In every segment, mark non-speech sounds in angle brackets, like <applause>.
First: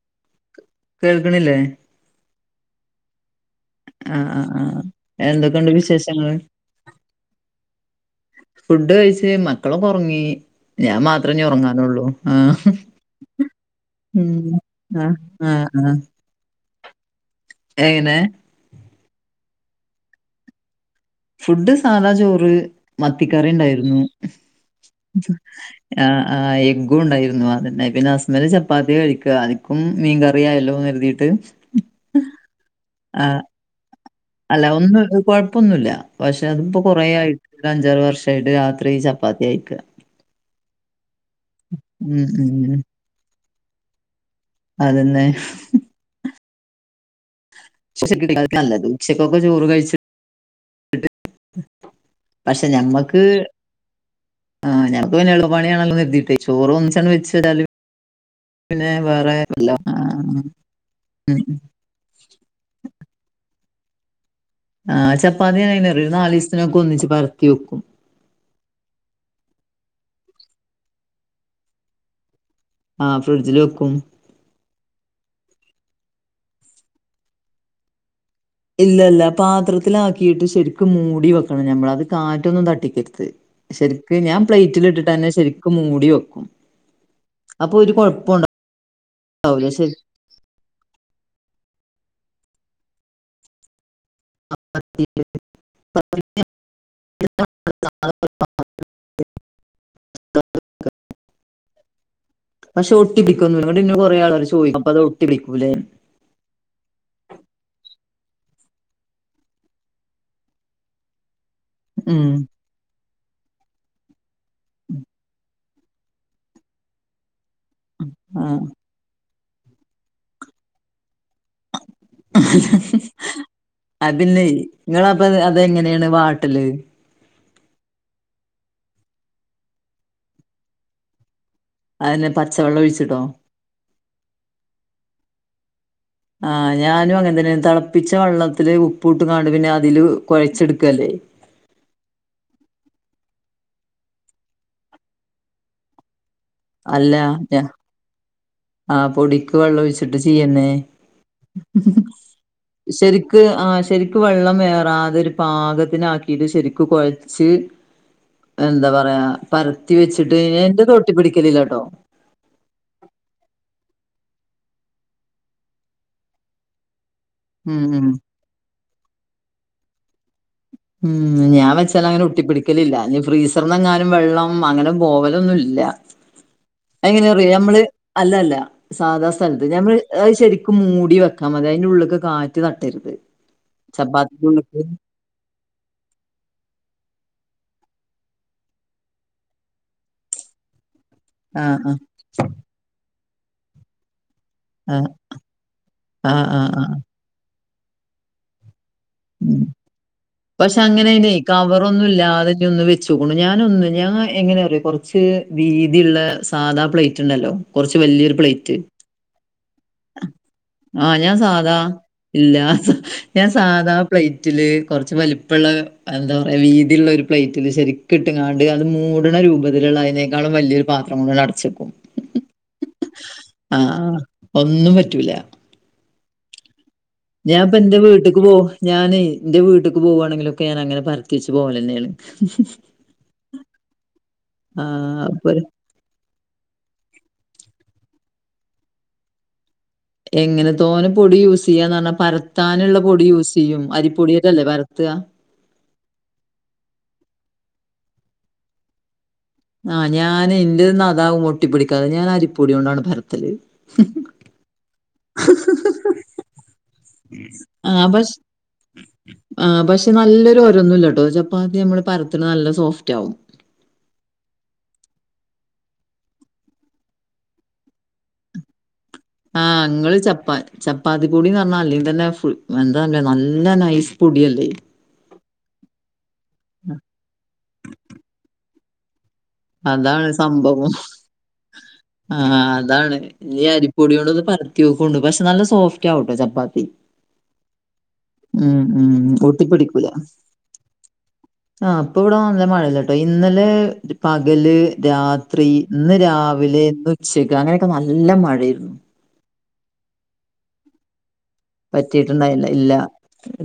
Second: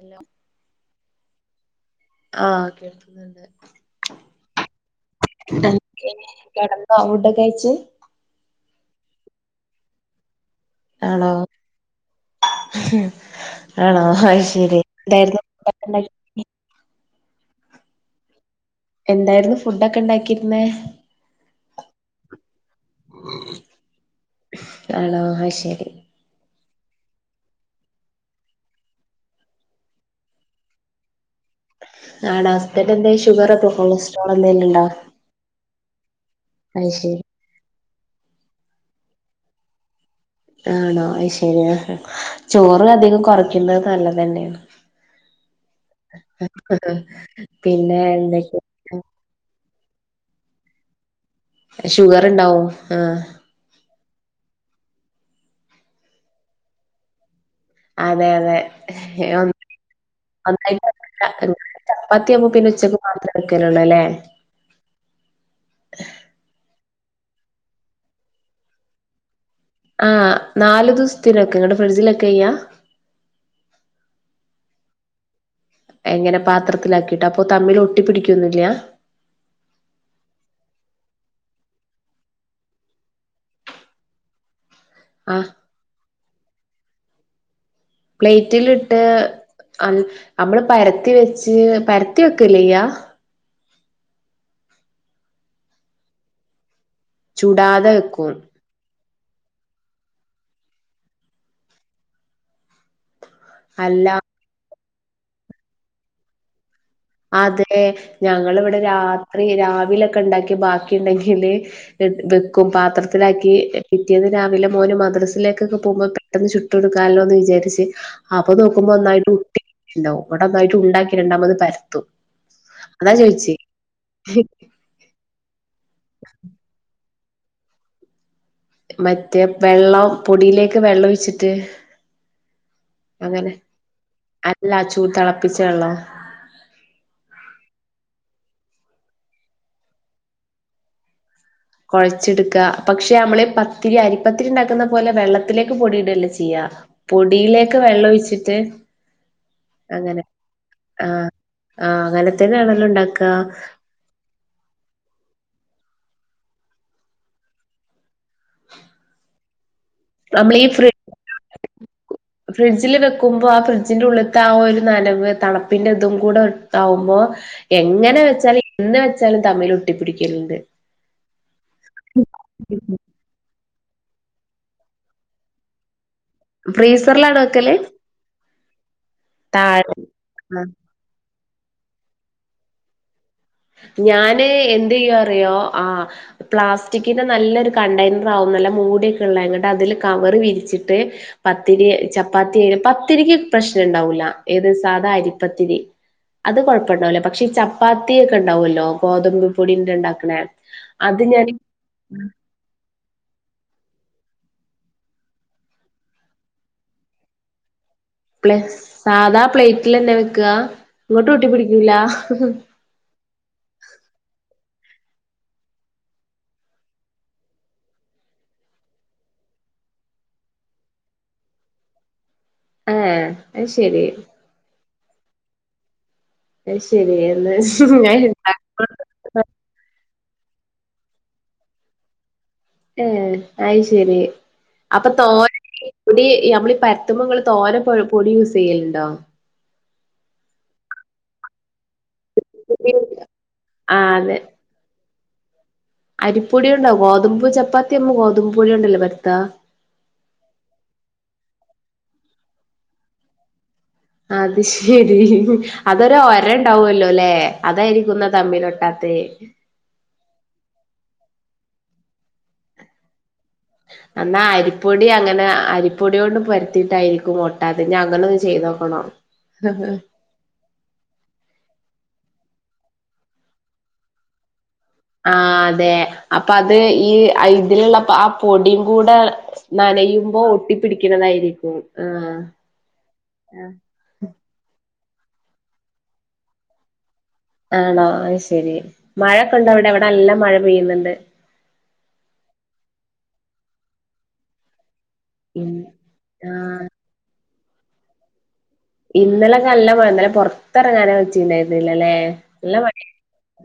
എല്ലോ കേൾക്ക്ണില്ലേ ആഹ് കേൾക്കുന്നുണ്ട് ആഹ് ആഹ് ആ ഹ്എന്തൊക്കെയുണ്ട് വിശേഷങ്ങള് കെടന്നോ ഫുഡൊക്കെ കഴിച്ച് ഫുഡ് കഴിച്ച് മക്കളൊക്കെ ഒറങ്ങി ഞാൻ ആണോ മാത്രിനി ഒറങ്ങാനുള്ളൂ ആ ഹ് ആണോ ഉം അത് ശരി ആഹ് എന്തായിരുന്നു ഹാ ഫുഡൊക്കെ ഹാ ഉണ്ടാക്കി ഏങ്ങനെ എന്തായിരുന്നു ഫുഡൊക്കെ ഇണ്ടാക്കിയിരുന്നേ ഫുഡ് സാധാ ചോറ് മത്തിക്കറിയിണ്ടായിരുന്നു ആണോ അത് ശരി ആഹ് ആഹ് എഗ്ഗും ഉണ്ടായിരുന്നു അതന്നെ പിന്നെ ഹസ്ബന്റ് ചപ്പാത്തി കഴിക്ക അതിക്കും മീൻകറിയായല്ലോന്ന് കരുതിയിട്ട് ആടാ ഹസ്ബന്റെന്തെ ആഹ് ഷുഗറാെപ്പൊ കൊളസ് അല്ല ഒന്നും കൊഴപ്പൊന്നുല്ല പഷേ അതിപ്പോ അത് ശരി കൊറെയായി ഒര്അഞ്ചാറ് വർഷായിട്ട് രാത്രി ചപ്പാത്തിയാ കയിക്ക ആണോ അയ് ശെരിയാ ഉം ഉം ചോറ് അധികം കൊറയ്ക്കുന്ന നല്ലത് അല്ലേ അതന്നെ എത്തപ്പത് <unintelligible> നല്ലത് ഉച്ചക്കൊക്കെ ചോറ് കഴിച്ചി ട്ട് ഷുഗർ ഉണ്ടാവും പഷേ ആഹ് ഞമ്മക്ക് ആ ഞങ്ങക്ക് പിന്നെളുപ്പപണിയാണല്ലോന്നരുതീട്ടെ ചോറ് ഒന്നിച്ചട് വെച്ചതാലും അതെ അതെ പിന്നെ വേറെ കൊല്ലം ആഹ് ഉം ചപ്പാത്തിയാകുമ്പോ പിന്നെ ഉച്ചക്ക് മാത്രം വെക്കലുള്ളൂ അല്ലേ ആഹ ചപ്പാത്തിയെങ്ങനറിയ ഒര് നാല്സ്ത്തിനൊക്കെ ഒന്നിച്ച് പരത്തി വെക്കും ആ നാല് ദിസ്ത്തിനൊക്കെ എന്നിട്ട് ഫ്രിഡ്ജിലെക്ക ചെയ്യാ ആഹ ഫ്രിഡ്ജില് വെക്കും എങ്ങനെ പാത്രത്തിലാക്കിയിട്ടപ്പൊ തമ്മില് ഒട്ടിപ്പിടിക്കൊന്നില്ല ഇല്ലല്ല പാത്രത്തിലാക്കിയിട്ട് ശെരിക്കും മൂടി വെക്കണം ഞമ്മളത് കാറ്റൊന്നും തട്ടിക്കര്ത് ശരിക്ക് ഞാൻ പ്ലേറ്റിലിട്ടിട്ടന്നെ ആഹ് ശരിക്ക് മൂടി വെക്കും അപ്പൊ ഒരു കൊഴ പ്ലേറ്റിലിട്ട് നമ്മള് പരത്തി വെച്ച് പരത്തി വെക്കല്ലേയ്യ <inaudible> ചുടാതെ വെക്കും <unintelligible> പക്ഷെ ഒട്ടിപ്പിക്കുന്നു നിട്ട ഇന്ന അല്ല കൊറേ ആൾ ചോദിക്ക അപ്പ അത് ഒട്ടിപ്പിക്കൂല്ലേ അതെ ഞങ്ങള്വ്ടെ രാത്രി രാവിലൊക്കെണ്ടാക്കി ബാക്കിണ്ടെങ്കില് ഉം വെക്കും പാത്രത്തിലാക്കി പിറ്റിയേന്ന് രാവിലെ മോന് മദ്രസിലെ ക്കൊക്കെ പോകുമ്പൊ പെട്ടന്ന് ചുട്ടൊടുക്കാല്ലോന്ന് വിചാരിച്ച് അപ്പ നോക്കുമ്പോ ന്നായിട്ട് ണ്ടാവും ങ്ങടൊന്നായിട്ട് ഉണ്ടാക്കി രണ്ടാമത് പരത്തും അതാ ചോയിച്ചേ അതില്ലേ ങ്ങളപ്പ അതെങ്ങനേണ് വാട്ടല് മറ്റേ വെള്ളം പൊടിയിലേക്ക് വെള്ളം ഒഴിച്ചിട്ട് അതന്നെ പച്ചവെള്ളം ഒഴിച്ചിടോ അങ്ങനെ അല്ല ചൂട് തിളപ്പിച്ച വെള്ളം ആഹ ഞാനും അങ്ങനെ തന്നെ തിളപ്പിച്ച വെള്ളത്തില് ഉപ്പൂട്ട്ങ്ങാണ്ട് പിന്നെ അതില് കുഴച്ചെടുക്കല്ലേ കുഴച്ചെടുക്ക പക്ഷെ നമ്മള് പത്തിരി അരിപ്പത്തിരിണ്ടാക്കുന്ന പോലെ വെള്ളത്തിലേക്ക് പൊടിയ്ടല്ല ചെയ്യാ പൊടിയിലേക് വെള്ളം ഒഴിച്ചിട്ട് ആഹ പൊടിക്ക് വെള്ളം ഒഴിച്ചിട്ട് അങ്ങനെ ചെയ്യന്നേ ആഹ് ആഹ് അങ്ങനെ തന്നെയാണല്ലോ ഉണ്ടാക്ക ശരിക്ക് ആഹ ശരിക് വെള്ളം വേറാതെരു പാകത്തിനാക്കീട്ട് ശരിക്ക് കുഴച്ച് എന്താ പറയാ പരത്തി വെച്ചിട്ട് നമ്മളീ ഫ്രി എന്റെതൊട്ടി പിടിക്കലില്ലട്ടോ ഫ്രിഡ്ജില് വെക്കുമ്പോ ആ ഫ്രിഡ്ജിന്റെ ഉള്ളിത്തെ ആഹ ഒരു നനവ് തണപ്പിന്റെതും കൂടെ ആവുമ്പോ ഉം ഉം എങ്ങനെ വെച്ചാലും എന്ന് വെച്ചാലും തമ്മിൽ ഒട്ടിപ്പിടിക്കലുണ്ട് ഉം ഞാൻ വെച്ചാലങ്ങനെ ഒട്ടപ്പിടിക്കലില്ല ഞ്ഞ് ഫ്രീസ് സർന്നെങ്ങാനും വെള്ളം അങ്ങനെ പോവലൊന്നുല്ല ഫ്രീസറിലാണ് എങ്ങനെറിയ വെക്കല് നമ്മള് അല്ലല്ല സാധാ സ്ഥലത്ത് താഴെ ഞമ്മ ആഹ് ശരിക്കും മൂടി വെ ക്കാ മതി അയ്ന്റെ ഉള്ളിക് കാറ്റ് തട്ടരുത് ചപ്പാത്തിന്റെ ഞാന് ഉള്ള്ക്ക് എന്ത്യ്യ അറിയോ ആഹ പ്ലാസ്റ്റിക്കിന്റെ നല്ലൊരു കണ്ടെയ്നറാ ഉം നല്ല മൂടിയൊക്കെള്ള ങ്ങട്ട് അതില് കവറ് വിരിച്ചിട്ട് ആഹ് പത്തിരി ആഹ് ചപ്പാത്തിയ പത്തിരിക്ക് പ്രശ്നണ്ടാവൂല ഏത് സാധ ആഹ് അരിപ്പത്തിരി ആഹ് അത് ആഹ് ആഹ് കുഴപ്പണ്ടാവൂലേ പക്ഷേ ഈ ചപ്പാത്തി ഒക്കെ ഉണ്ടാവല്ലോ ഗോതമ്പ് ഉം പൊടിണ്ട് ണ്ടാക്കണേ അത് ഞാന് ഒന്നല്ലാതെഞ്ഞ് ഒന്ന് വെച്ചോകൊണ്ടു ഞാനൊന്ന് ഞാ എങ്ങന അറിയോ കുറച്ച് വീതിള്ള സാധാ പ്ലേറ്റ്ണ്ടല്ലോ കുറച്ച് വല്ല്യൊരു പ്ല പ്ലേറ്റ് സാധാ പ്ലേറ്റിലന്നെ വെക്ക ആഹ ഞാൻ സാധാ ല്ലാസ ഞാൻ സാധാ പ്ലേറ്റില് കുറച്ച് വലിപ്പള്ള എന്താ പറയാ വീതിള്ള ഒരു പ്ലേറ്റില് ശരി കിട്ടങ്ങാണ്ട് അത് മൂടണ രൂപത്തിലുള്ളതിനേക്കാളും വലിയൊരു പാത്രം കൊണ്ടട് അടച്ചക്കും ഏഹ് അത് ആഹ ശെരി ഒന്നും പറ്റൂല അയ് ശരി എഹ ഞാപ്പന്റെ വീട്ട്ക്ക് പോ ഞൻ ആ എന്റെ വീട്ടക്ക് പോകുവാണെങ്കിലൊക്കെ ഞാൻ അങ്ങനെ പര്ത്തി വെച്ച് പോലന്നെയാണ് ഏഹ അയി ശരി അപ്പൊ തോനെ പൊടി നമ്മള ഈ പരുത്തുമങ്ങൾ തോനെ പൊടി യൂസ് ചെയ്യലുണ്ടോ എങ്ങനെ തോന്നെ പൊടി യൂസ് ചെയ്യാന്ന് പറഞ്ഞാൽ പരത്താനുള്ള പൊടി യൂസ് ചെയ്യും ആഹ് അരിപ്പൊടിയട്ടല്ലേ പര ത്ത് ആ അരിപ്പൊട്യാേണ്ടാ ഗോതമ്പ് ചപ്പാത്തി മ്മ ഗോതമ്പ് പൊട്യോണ്ടല്ലെ പര്ത്താ ആഹ് ഞാനെ ഇന്റെത് ന്നാ അതാവും ഒട്ടി പിടിക്കാതെ ഞാൻ അരിപ്പൊട്യോണ്ടാണ് പരത്തല് അത് ശെരി അതൊരു ഒരണ്ടാവാെല്ലോലേ ആഹ് അതായ്രിക്കുംന്നാ പഷ് തമ്മിലൊട്ടാത്തെ ആഹ് പക്ഷെ നല്ലൊര് ഒരാെന്നുല്ലട്ടോ ചപ്പാത്തി നമ്മള് പരത്ത്ണെ നല്ല സോഫ്റ്റാവും എന്നാ അരിപ്പൊടി അങ്ങെനെ അരിപ്പൊട്യോണ്ട് പര്ത്തീട്ടായിരിക്കും ഒട്ടാതെ ഞ്ഞ അങ്ങനൊന്ന് ചെയ്തോ ക്കെണം ആഹ് ഇങ്ങള് ചപ്പാത് ചപ്പാത്തി പൊടീന്നർഞ്ഞാ അല്ലെങ്കി തന്നെ ഫുൾ എന്താ നല്ല നൈസ് പൊടിയല്ലേ ആഹ് അതെ അപ്പൊ അത് ആ ഈ അയ് ഇതില്ള്ള ആ പൊടിയും കൂടെ അതാണ് നനയുമ്പോ സംഭവം. ഒട്ടിപ്പിടിക്ക്ണതായിരിക്കും ആഹ് പൊട്യോണ്ടാെന്ന് പരത്ത്യോക്കാേണ്ടു പക്ഷെ നല്ല സോഫ്റ്റാവുട്ടാെ ചപ്പാത്തി ആണോ അത്ശെരി ഉം ഉം. മഴക്കെണ്ടോ അവിടെ ഇവിടെ നല്ല മഴ പെയ്യ്ന്ന്ണ്ട് ആഹ് പ്പ വ്ടെ നല്ല മഴല്ലട്ടോ ഇന്നലെ പകല് രാ ത്രി ഉം ഇന്ന് രാവിലെ ആഹ് ഇന്നുച്ചെക്ക് അങ്ങെനെക്കെ നല്ല മഴേയ്ര്ന്നു ഇന്നലെക്കെ നല്ല മഴ ഇന്നലെ പൊർത്തെർങ്ങാനെ പറ്റിണ്ടായ്ര് പറ്റീട്ട്ണ്ടായില്ല ഇല്ല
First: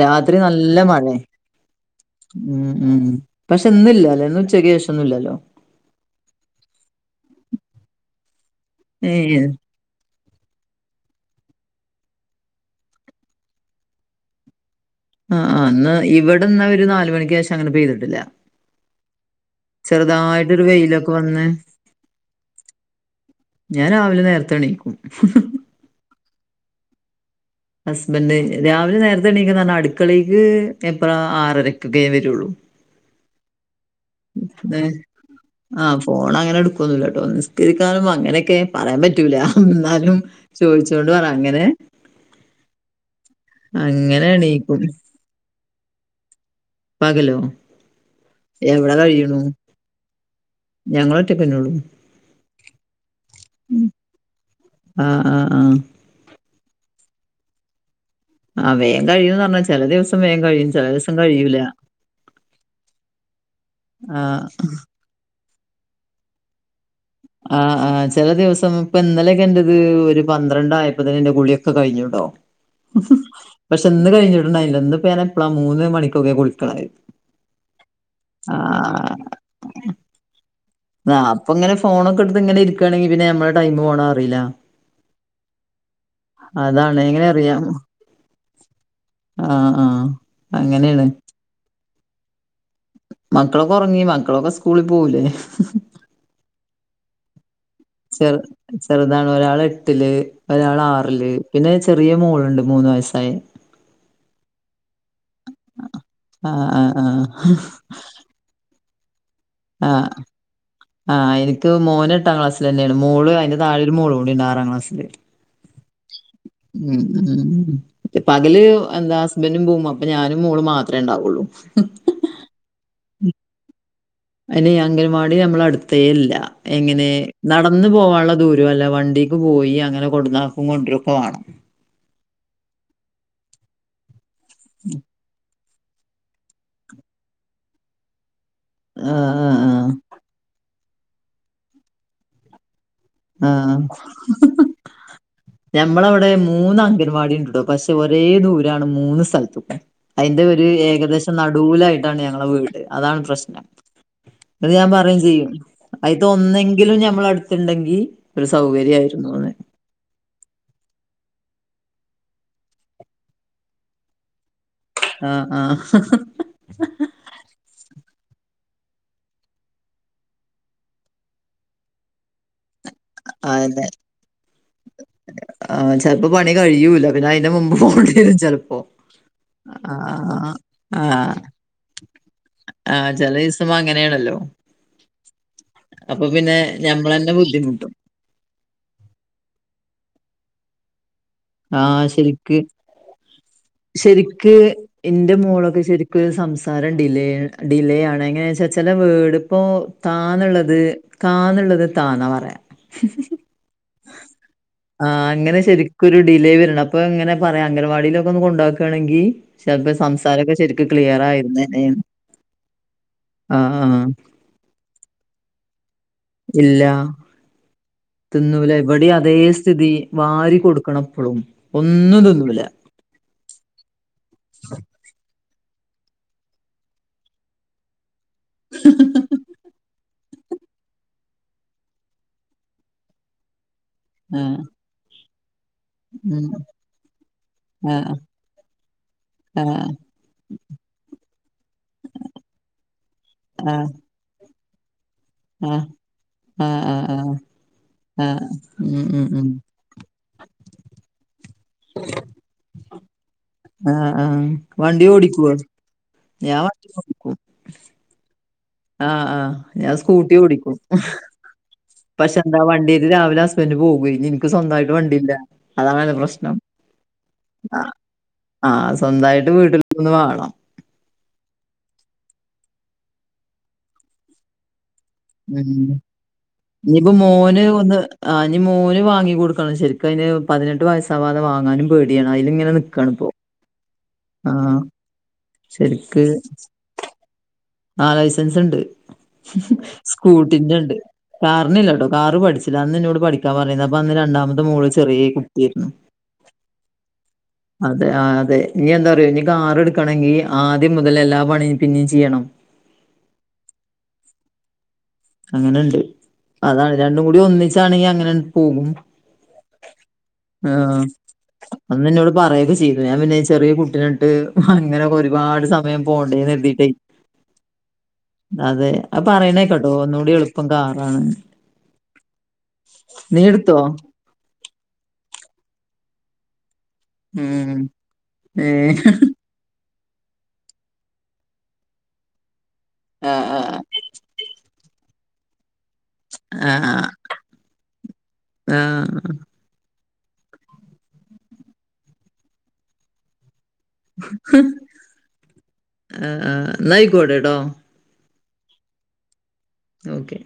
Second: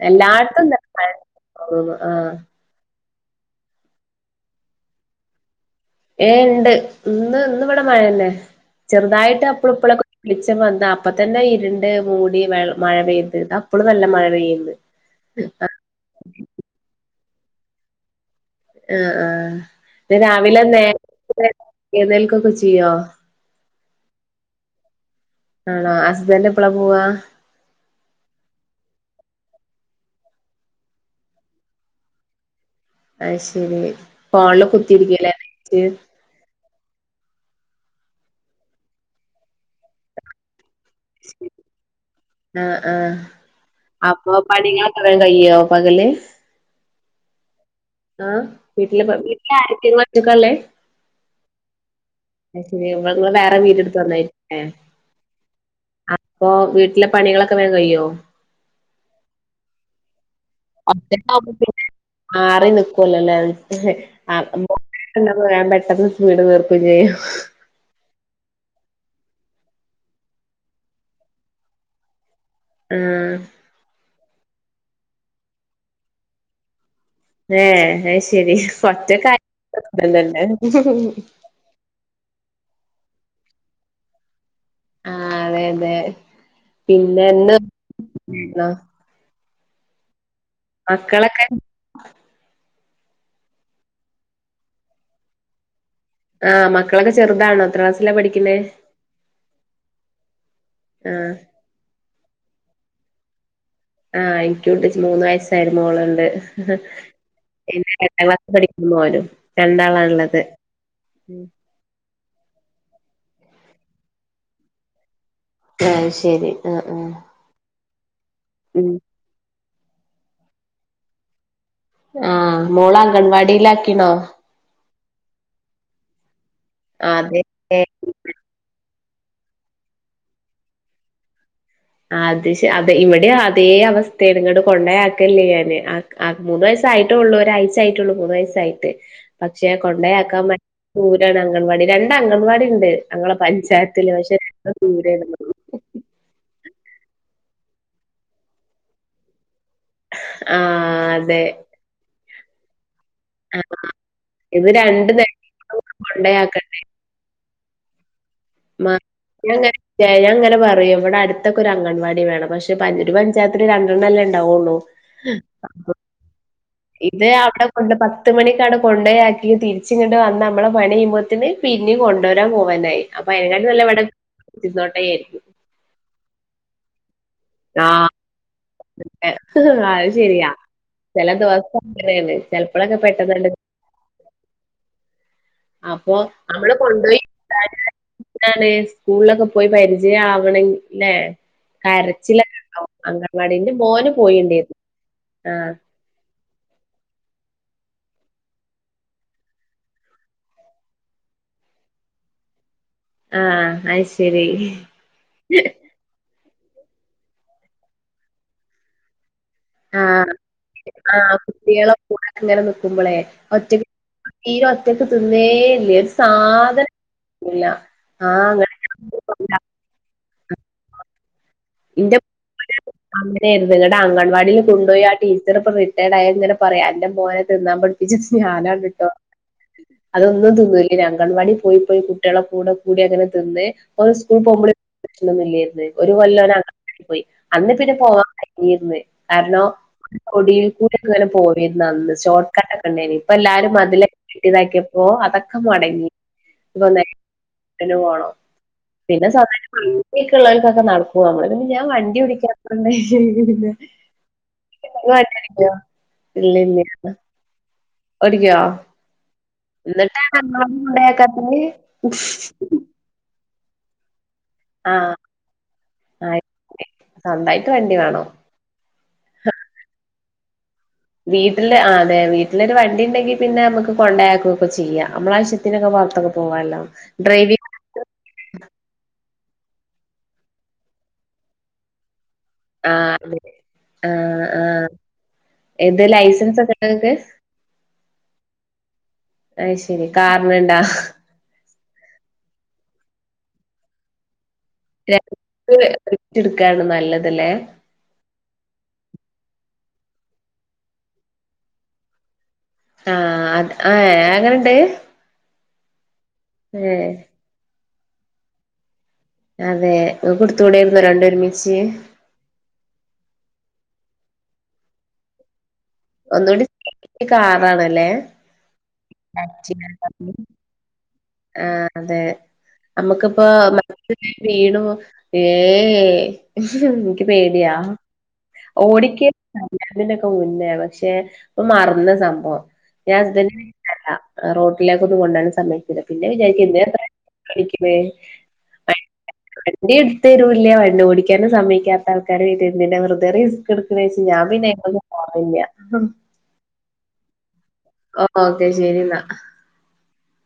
രാത്രി എല്ലായിടത്തും നല്ല ഇന്നലെ മഴ മഴേ തോന്നുന്നു ആഹ് ഉം ഉം പക്ഷെ ന്നില്ലാലേ ഇന്ന് ഉച്ചക്ക് ശേഷാെന്നുംല്ലല്ലോ ഏഹ് ഇണ്ട് ഇന്ന് ഇന്ന് ഇവടെ മഴെന്നെ ഏഹ്. ചെർതായിട്ട് അപ്പളും ഇപ്പളൊക്കെ വെളിച്ചം വന്ന അപ്പ തന്നെ ഇര്ണ്ട് മൂടി വെൾ മഴ പെയ്ത് അപ്പളും നല്ല മഴ പെയ്യ്ണ്ട് ആഹ് ആഹ് ഇന്നാ ഇവിടെന്നാ ഒര് നാല് മണിക്കേശം അങ്ങെനെ പെയ്ത്ട്ട്ല്ലാ ആഹ് ആഹ് ത് രാവിലെ വെയിലൊക്കെ വന്ന് നേര്ത്തെ എഴ്ന്നേൽക്കൊക്കെ ചെയ്യോ ഞാൻ രാവിലെ നേരെത്തെ എണീക്കും ആണോ ഹസ്ബെൻ്റ് എപ്പെളാ പോവാ ഹസ്ബന്റ് രാവിലെ നേരത്തെ എണീക്കും ന്നർഞ്ഞാ അട്ക്കളീക്ക് എപ്പളാ ആറരെക്കൊക്കേ ഞാ വെരാെള്ളു അത് ശെരി ആഹ് ഫോ ഫോണങ്ങെനെ എട്ക്കാെന്നുല്ലട്ടോ നിസ്കരിക്കാനും അങ്ങനെയെക്കെ പറയാം പറ്റൂല ന്നാലും ചോദിച്ചോണ്ട് പറ അങ്ങെനെ ആഹ് ആഹ് അങ്ങെനെണീക്കും ബേം കയ്യോ പകല് പകലോ ആഹ് വീട്ടില് വീട്ടിലാരെക്കെ ഇങ്ങളൊറ്റക്കാള്ളെ ഞങ്ങളൊറ്റെക്കെന്നെ ഒള്ളു അത് ശെരി ഇങ്ങള് ങ്ങള് വേറെ വീട് ട്ത്ത് വന്നായ്ര്ക്കുംലേ ആഹ് ആഹ് ആഹ് അപ്പൊ വീട്ടിലെ പണികളൊക്കെ വേം കയ്യോ ആഹ് വേം കഴിയോന്നർഞ്ഞാ ചെലെ ദിവസം വേം കഴിയും ചെല ദിവസം കഴിയൂല. <unintelligible> ആറിനിക്കല്ലൊലേ ആഹ് ആക്കം പോലെ <unintelligible> വേം പെട്ടെന്ന് വീട് <unintelligible> ആഹ് ആഹ് ച് ചെലെ ദിവസം പ്പം ഇന്നലെക്കെന്റെത് ഒരു പന്ത്രണ്ടായപ്പത്ത്‌ന് ഇന്റെ കുള്യൊക്കെ കഴിഞ്ഞ്ണ്‌ട്ടോ ആഹ് പക്ഷെ ഇന്ന് കഴിഞ്ഞിട്ട്ണ്ടായില്ല ഇന്ന്പ്പ ഞാനെപ്പെളാ മൂന്ന് മണിക്കൊക്കെ കുളിക്ക്ണത് ഏഹ് അത്ശെരി ഒറ്റക്കായ ല്ലെല്ലേ പ്പൊങ്ങെനെ ഫോണൊക്കെട്ത്ത് ങ്ങെനെ ഇരിക്കാണെങ്കി പിന്നെ ഞമ്മളെ ടൈമ് പോണെ അറീലാ ആഹ് അതെ അതെ അതാണ് എങ്ങനെ പിന്നെ ന്ന് ആഹ് ആഹ് ആഹ് മക്കളൊക്കെ മക്കളൊക്കെ ഒറെങ്ങി മക്കളൊക്കെ സ്കൂളി പോവൂലേ ആഹ് മക്കളൊക്കെ ചെറ്താണോ ചെ ചെറ്താണ് ഒരാള് എട്ട്ല് ഒരാള് ആറ്ല് ആഹ് പിന്നെ ചെറിയ മോള്ണ്ട് മൂന്ന് വയസ്സായെ ആഹ് എനിക്കുംഉണ്ട് മൂന്ന് വയസ്സായരു മോളുണ്ട് ആ ആ ആ ന്നെ എട്ടാം ക്ലാസ് പടി മോനും രണ്ടാളാള്ളത് ത് മോന് എട്ടാം ക്ലാസിലെന്നെയാണ് മോള് അയ്ന്റെ താഴൊരു മോള് കൂടിണ്ട് ആറാംക്ലസ്സില് അത് ശരി ആഹ് ഉം ആഹ് ഉം പകല് ഉം എന്താ ഹസ്ബന്റും പോവും അപ്പൊ ഞാനും മോള് മാത്രേ ണ്ടാവുള്ളൂ ആഹ് മോള അംഗൺവാടിയിലാക്കിണോ അയ്ന് ഇ അംഗൽവാടി നമ്മള അടുത്തേല്ല എങ്ങനെ അതെ നട ന്ന് പോവാള്ള ദൂരൊല്ല വണ്ടിക്ക് പോയി അങ്ങനെ കൊടുന്നാക്കും കൊണ്ട്രോക്കെ വാണം അത് ശ അതെ ഇവിടെ അതേ അവസ്തേൻ ങ്ങട് കൊണ്ടയാക്കല്ല്യ ഞാന് ആ ആഹ് മൂന്ന് വയസ്സായിട്ടൊള്ളൂ ഒരാഴ്ച്ച ആയിട്ടുള്ളൂ മൂന്നയസായിട്ട് ആഹ് പക്ഷേ ആഹ് കൊണ്ടയാക്കാൻപ ദൂരാണ് അംഗൻവാടി രണ്ട് അംഗൻവാടിണ്ട് ഞങ്ങളെ ആഹ് ആഹ്. പഞ്ചായത്തില് പക്ഷെ ദൂരെന്ള്ളു ഞമ്മളവിടെ മൂന്ന് അംഗൻവാടി ണ്ട്ട്ടോ പക്ഷെ ഒരേ ദൂരാണ് മൂന്ന് സ്ഥലതു അയ്ന്റെ ഒരു ആഹ് ഏകദേശം അതെ നടുലായിട്ടാണ് ഞങ്ങള വീട് അതാണ് പ്രശ്ന ആഹ് ഇത് ഇന്നിട് ഞാൻ രണ്ട് പറിം ചെയ്യും നേരത്തേക്കും അയ് ത്തെ കൊണ്ടയാക്കണ്ട ഒന്നെങ്കിലും ഞമ്മൾ അടുത്ത് ണ്ടെങ്കി മ ഞാങ്ങ ഞാ ങ്ങനെ പറയും ഇവിടെ അടുത്തൊക്കെ ഒരു അംഗൻവാടി വേണം പക്ഷെ പഞ് ഒരു പഞ്ചായത്തിൽ രണ്ടെണ്ണല്ലേ ണ്ടാവുള്ളൂ ഹ് ആഹ് ആഹ്. ഇത് അവിടെ കൊണ്ട് പത്ത് മണിക്ക് അവിടെ കൊണ്ടയാക്കി തിരിചിങ്ങട് വന്ന മ്മളെ പണിയ്യുമ്പോത്തിന് പിന്നി കൊണ്ടുരാൻ പോവാനായി അപ്പൊ അയ്നെകാട്ട് അതെ നല്ല ഇവിടെ നിനോട്ടെ ചാരിക്കു ആഹ് ചെലപ്പോ പണി കഴിയുല്ല പിന്ന അതിന്റെ മുമ്പ് പോണ്ടേറും ചെലപ്പോ എടക്ക് അഹ് ശരിയാ ആഹ് ചില ആഹ് ദിവസങ്ങനേണ് ആഹ് ചെലേസം അങ്ങനെണല്ലോ അപ്പൊ അവള് ഞമ്മളന്നെ കൊണ്ടോയിട്ടാല് ബുദ്ധിമുട്ടും നാണ് സ്കൂളിലൊക്കെ പോയി പരിചയം ആവണെങ്കില്ലേ ആഹ് ശരിക്ക് കരച്ചിലക്കണ്ടാവും അങ്ങൻവാടിന്റെ മോന് പോയിണ്ടെര്ന്നു ആഹ് പ് സംസാരം ഡിലെ ഡിലേ ആണ് എങ്ങനെ ച്ച ചലെ വേട്പ്പോ താ ന്ന്ള്ളത് കാന്നുള്ളത് താന്നാ പറയാ ആഹ് അത് ശരി ആഹ് അങ്ങനെ ശരി ക്കൊരു ഡിലേ വരണ അപ്പ ങ്ങനെ പറയാ അംഗൻവാടിലൊക്കൊന്ന് കൊണ്ടാക്കാണെങ്കി ചെൽപ്പ ആഹ് സംസാരൊക്കെ ശരിക്ക് ക്ലിയർ ആഹ് കുട്ടികളെ ആയിര്ന്നേനെന്ന് കൂടെ ആഹ് ആഹ് തീരൊറ്റക്ക് തിന്നേല്ലേ ഒരു സാധനം ഇല്ല ല്ല തിന്നൂല ഇവടി അതേ സ്ഥിതി വാരി കൊടുക്കണപ്പളും ഒന്നും തിന്നൂല അങ്ങനെരുന്നു ങ്ങടെ അംഗൻവാടിൽ കൊണ്ടോയി ആ ടീച്ചർ ഇപ്പൊ റിട്ടേഡ് ആയ ങ്ങനെ പറയും അന്റെ മോനെ തിന്നാൻ പടി വിജിത്ത് ഞാനാണ് ട്ടോ അതൊന്നും തിന്നൂലഞ് അംഗൺവാടി പോയി പോയി കുട്ടിളെ കൂടെ കൂടി അങ്ങനെ തിന്ന് ഓന് സ്കൂളിൽ ആഹ് പോകുമ്പള് പ്രശ്നൊന്നുല്ലായിരുന്നു ഒരു കൊല്ല ഉം ഓനഅങ്ങവാടി പോയി അന്ന് പിന്നെ ആഹ് പോവാാൻ കഴിഞ്ഞിന്ന് കാരണോ ആഹ് ഒടിയിൽ കൂടി ഒക്കെ ഇങ്ങനെ പോവേയിരുന്ന് അന്ന് ഷോർട്ട് കട്ട് ഒക്കെ ഉണ്ടായിന് ഇപ്പ എല്ലാരും ആഹ് മതില കെട്ടിതാക്കിയപ്പോ അതൊക് ക്കെ മൊടങ്ങി ആഹ് ഇപ്പൊ ആഹ് ആഹ് ആഹ് <unintelligible> പോണം ആഹ് ഉം ഉം പിന്നെ ഉം <unintelligible> വണ്ടിക്കെ ള്ളോൽക്കൊക്കെ നടക്കും നമ്മള് പിന്നെ ഞാൻ വണ്ടി ഓടിക്കാത്തോണ്ട് ആഹ് ആഹ് വണ്ടി ഇങ്ങള് ഓടിക്കൊ ഓടിക്കോ ഇല്ല ഞാൻ ഇല്ല വണ്ടി ഓടി ഓടിക്കോ ആഹ് ആഹ് ഞാൻ സ്കൂട്ടി എന്നിട്ടാണ് ഓടിക്കും അംഗൻവാടി കൊണ്ടാക്കാത്തത് പക്ഷെ എന്താ വണ്ടി ഇത് രാവിലെ ഹസ്ബന്റ് പോവേയ് ഇൻക്ക് സ്വന്തയിട്ട് വണ്ടി ആഹ് ഇല്ല അതാണ് ള്ള പ്രശ്നം സ്വന്തായിട്ട് വണ്ടി വേണം ആഹ് സ്വന്തായിട്ട് വീട്ടിൽ ന്ന് വാണം വീട്ടില് അതെ വീട്ടിലരു വണ്ടി ണ്ടെങ്കി പിന്നെ നമുക്ക് കൊണ്ടയാക്കൊക്കെ ചെയ്യാ നമ്മളവശ്യത്തിനൊക്കെ ഉം പൊറത്തൊക്കെ പോവാല്ലോ ഇനിയിപ്പോ ഡ്രൈവി മോന് ഒന്ന് ആഹ് ഇനി മോന് വാങ്ങിക്കൊടുക്കണം ശരിക്ക് അയ് ന് പതിനെട്ട് വയസാവാതെ വാങ്ങാനും പേടിയാണ് അയില് ആ നിക്കാണ് പോ അതെ ആഹ് എന്ത് ലൈസൻസ് ഒക്കെണ്ട ങ്ങക്ക് ആഹ് ലൈസൻസ്ണ്ട് അത് ശരി കാറിനുണ്ടാ സ്കൂട്ടിന്റെണ്ട് കാറിനില്ലട്ടോ കാറ് പഠിച്ചില്ല അന്ന് ന്നോട് പഠിക്കാൻ പറഞ്ഞീന്ന് അപ്പന്ന് രണ്ടാമത്തെ മോള് ചെറിയ കുട്ടിയായിരുന്നു <unintelligible> ട്ക്കാണ് നല്ലത ല്ലേ അതെ ആ അതെ നി എന്താ അറിയോ നീ കാറെടുക്കാണെങ്കി ആദ്യം മുതലേ എല്ലാ പണിയും പിന്നിയും ചെയ്യണം ആഹ് അത് ആഹ് അങ്ങനുണ്ട് അങ്ങനുണ്ട് അതാണ് രണ്ടും കൂടി ഒന്നിച്ചാണെങ്കി അങ്ങനങ്ങ് പോകും അതെ ഇങ്ങക്ക് എടുത്തൂടായിരുന്നോ ആഹ് രണ്ടും ഒരുമിച്ച് അന്നെന്നോട് പറയൊക്കെ ചെയ് ത് ഞാൻ പിന്നെ ഈ ചെറിയ കുട്ടീനൊണ്ട് അങ്ങനെയൊക്കെ ഒരുപാട് സ സമയം പോണ്ടേന്ന് ഒന്നുകൂടി എത്തീട്ടേ സേഫ്റ്റി കാറാണല്ലേ അതെ അ പറയണേക്കാട്ടോ ഒന്നൂടി എളുപ്പം കാറാണ് ആഹ് അതെ നീ നമ്മുക്കിപ്പോ എടുത്തോ? മറ്റ് വീണുവോ ഏഹ് ഹ് ഹ് എനിക്ക് പേടിയാ ഉം ഏഹ് ഓടിക്കെ കല്ല്യാണത്തിനൊക്കെ മുമ്പെയ പക്ഷെ ഇപ്പം മറന്ന് സംഭവം ഞാൻ ആഹ് ഹസ്ബൻ്റിനെ ആഹ് ക്കല്ല റോട്ടിലേക്ക് ഒന്നും കൊണ്ടാനും സമ്മയി പിന്നെ വിചാരിക്കും എന്തിന ആഹ് <unintelligible> പഠിക്കുന്നേ <unintelligible> ആഹ് ആഹ് വണ്ടി എടുത്ത് തരൂല്ല വണ്ടി ഓടിക്കാനും സമ്മയ്ക്കാത്ത ആൾക്കാരെ വീട്ടി എന്തിന വെറുതെ റിസ് സ്ക് എടുക്കണേച്ച് ഞാൻ പിന്നെ എങ്ങോട്ടും പോവാറില്ല ആഹ് എന്നാ ആയ്ക്കോട്ട്ട്ടോ ഓ ഓക്കെ ശെരി എന്നാ ഓക്കെ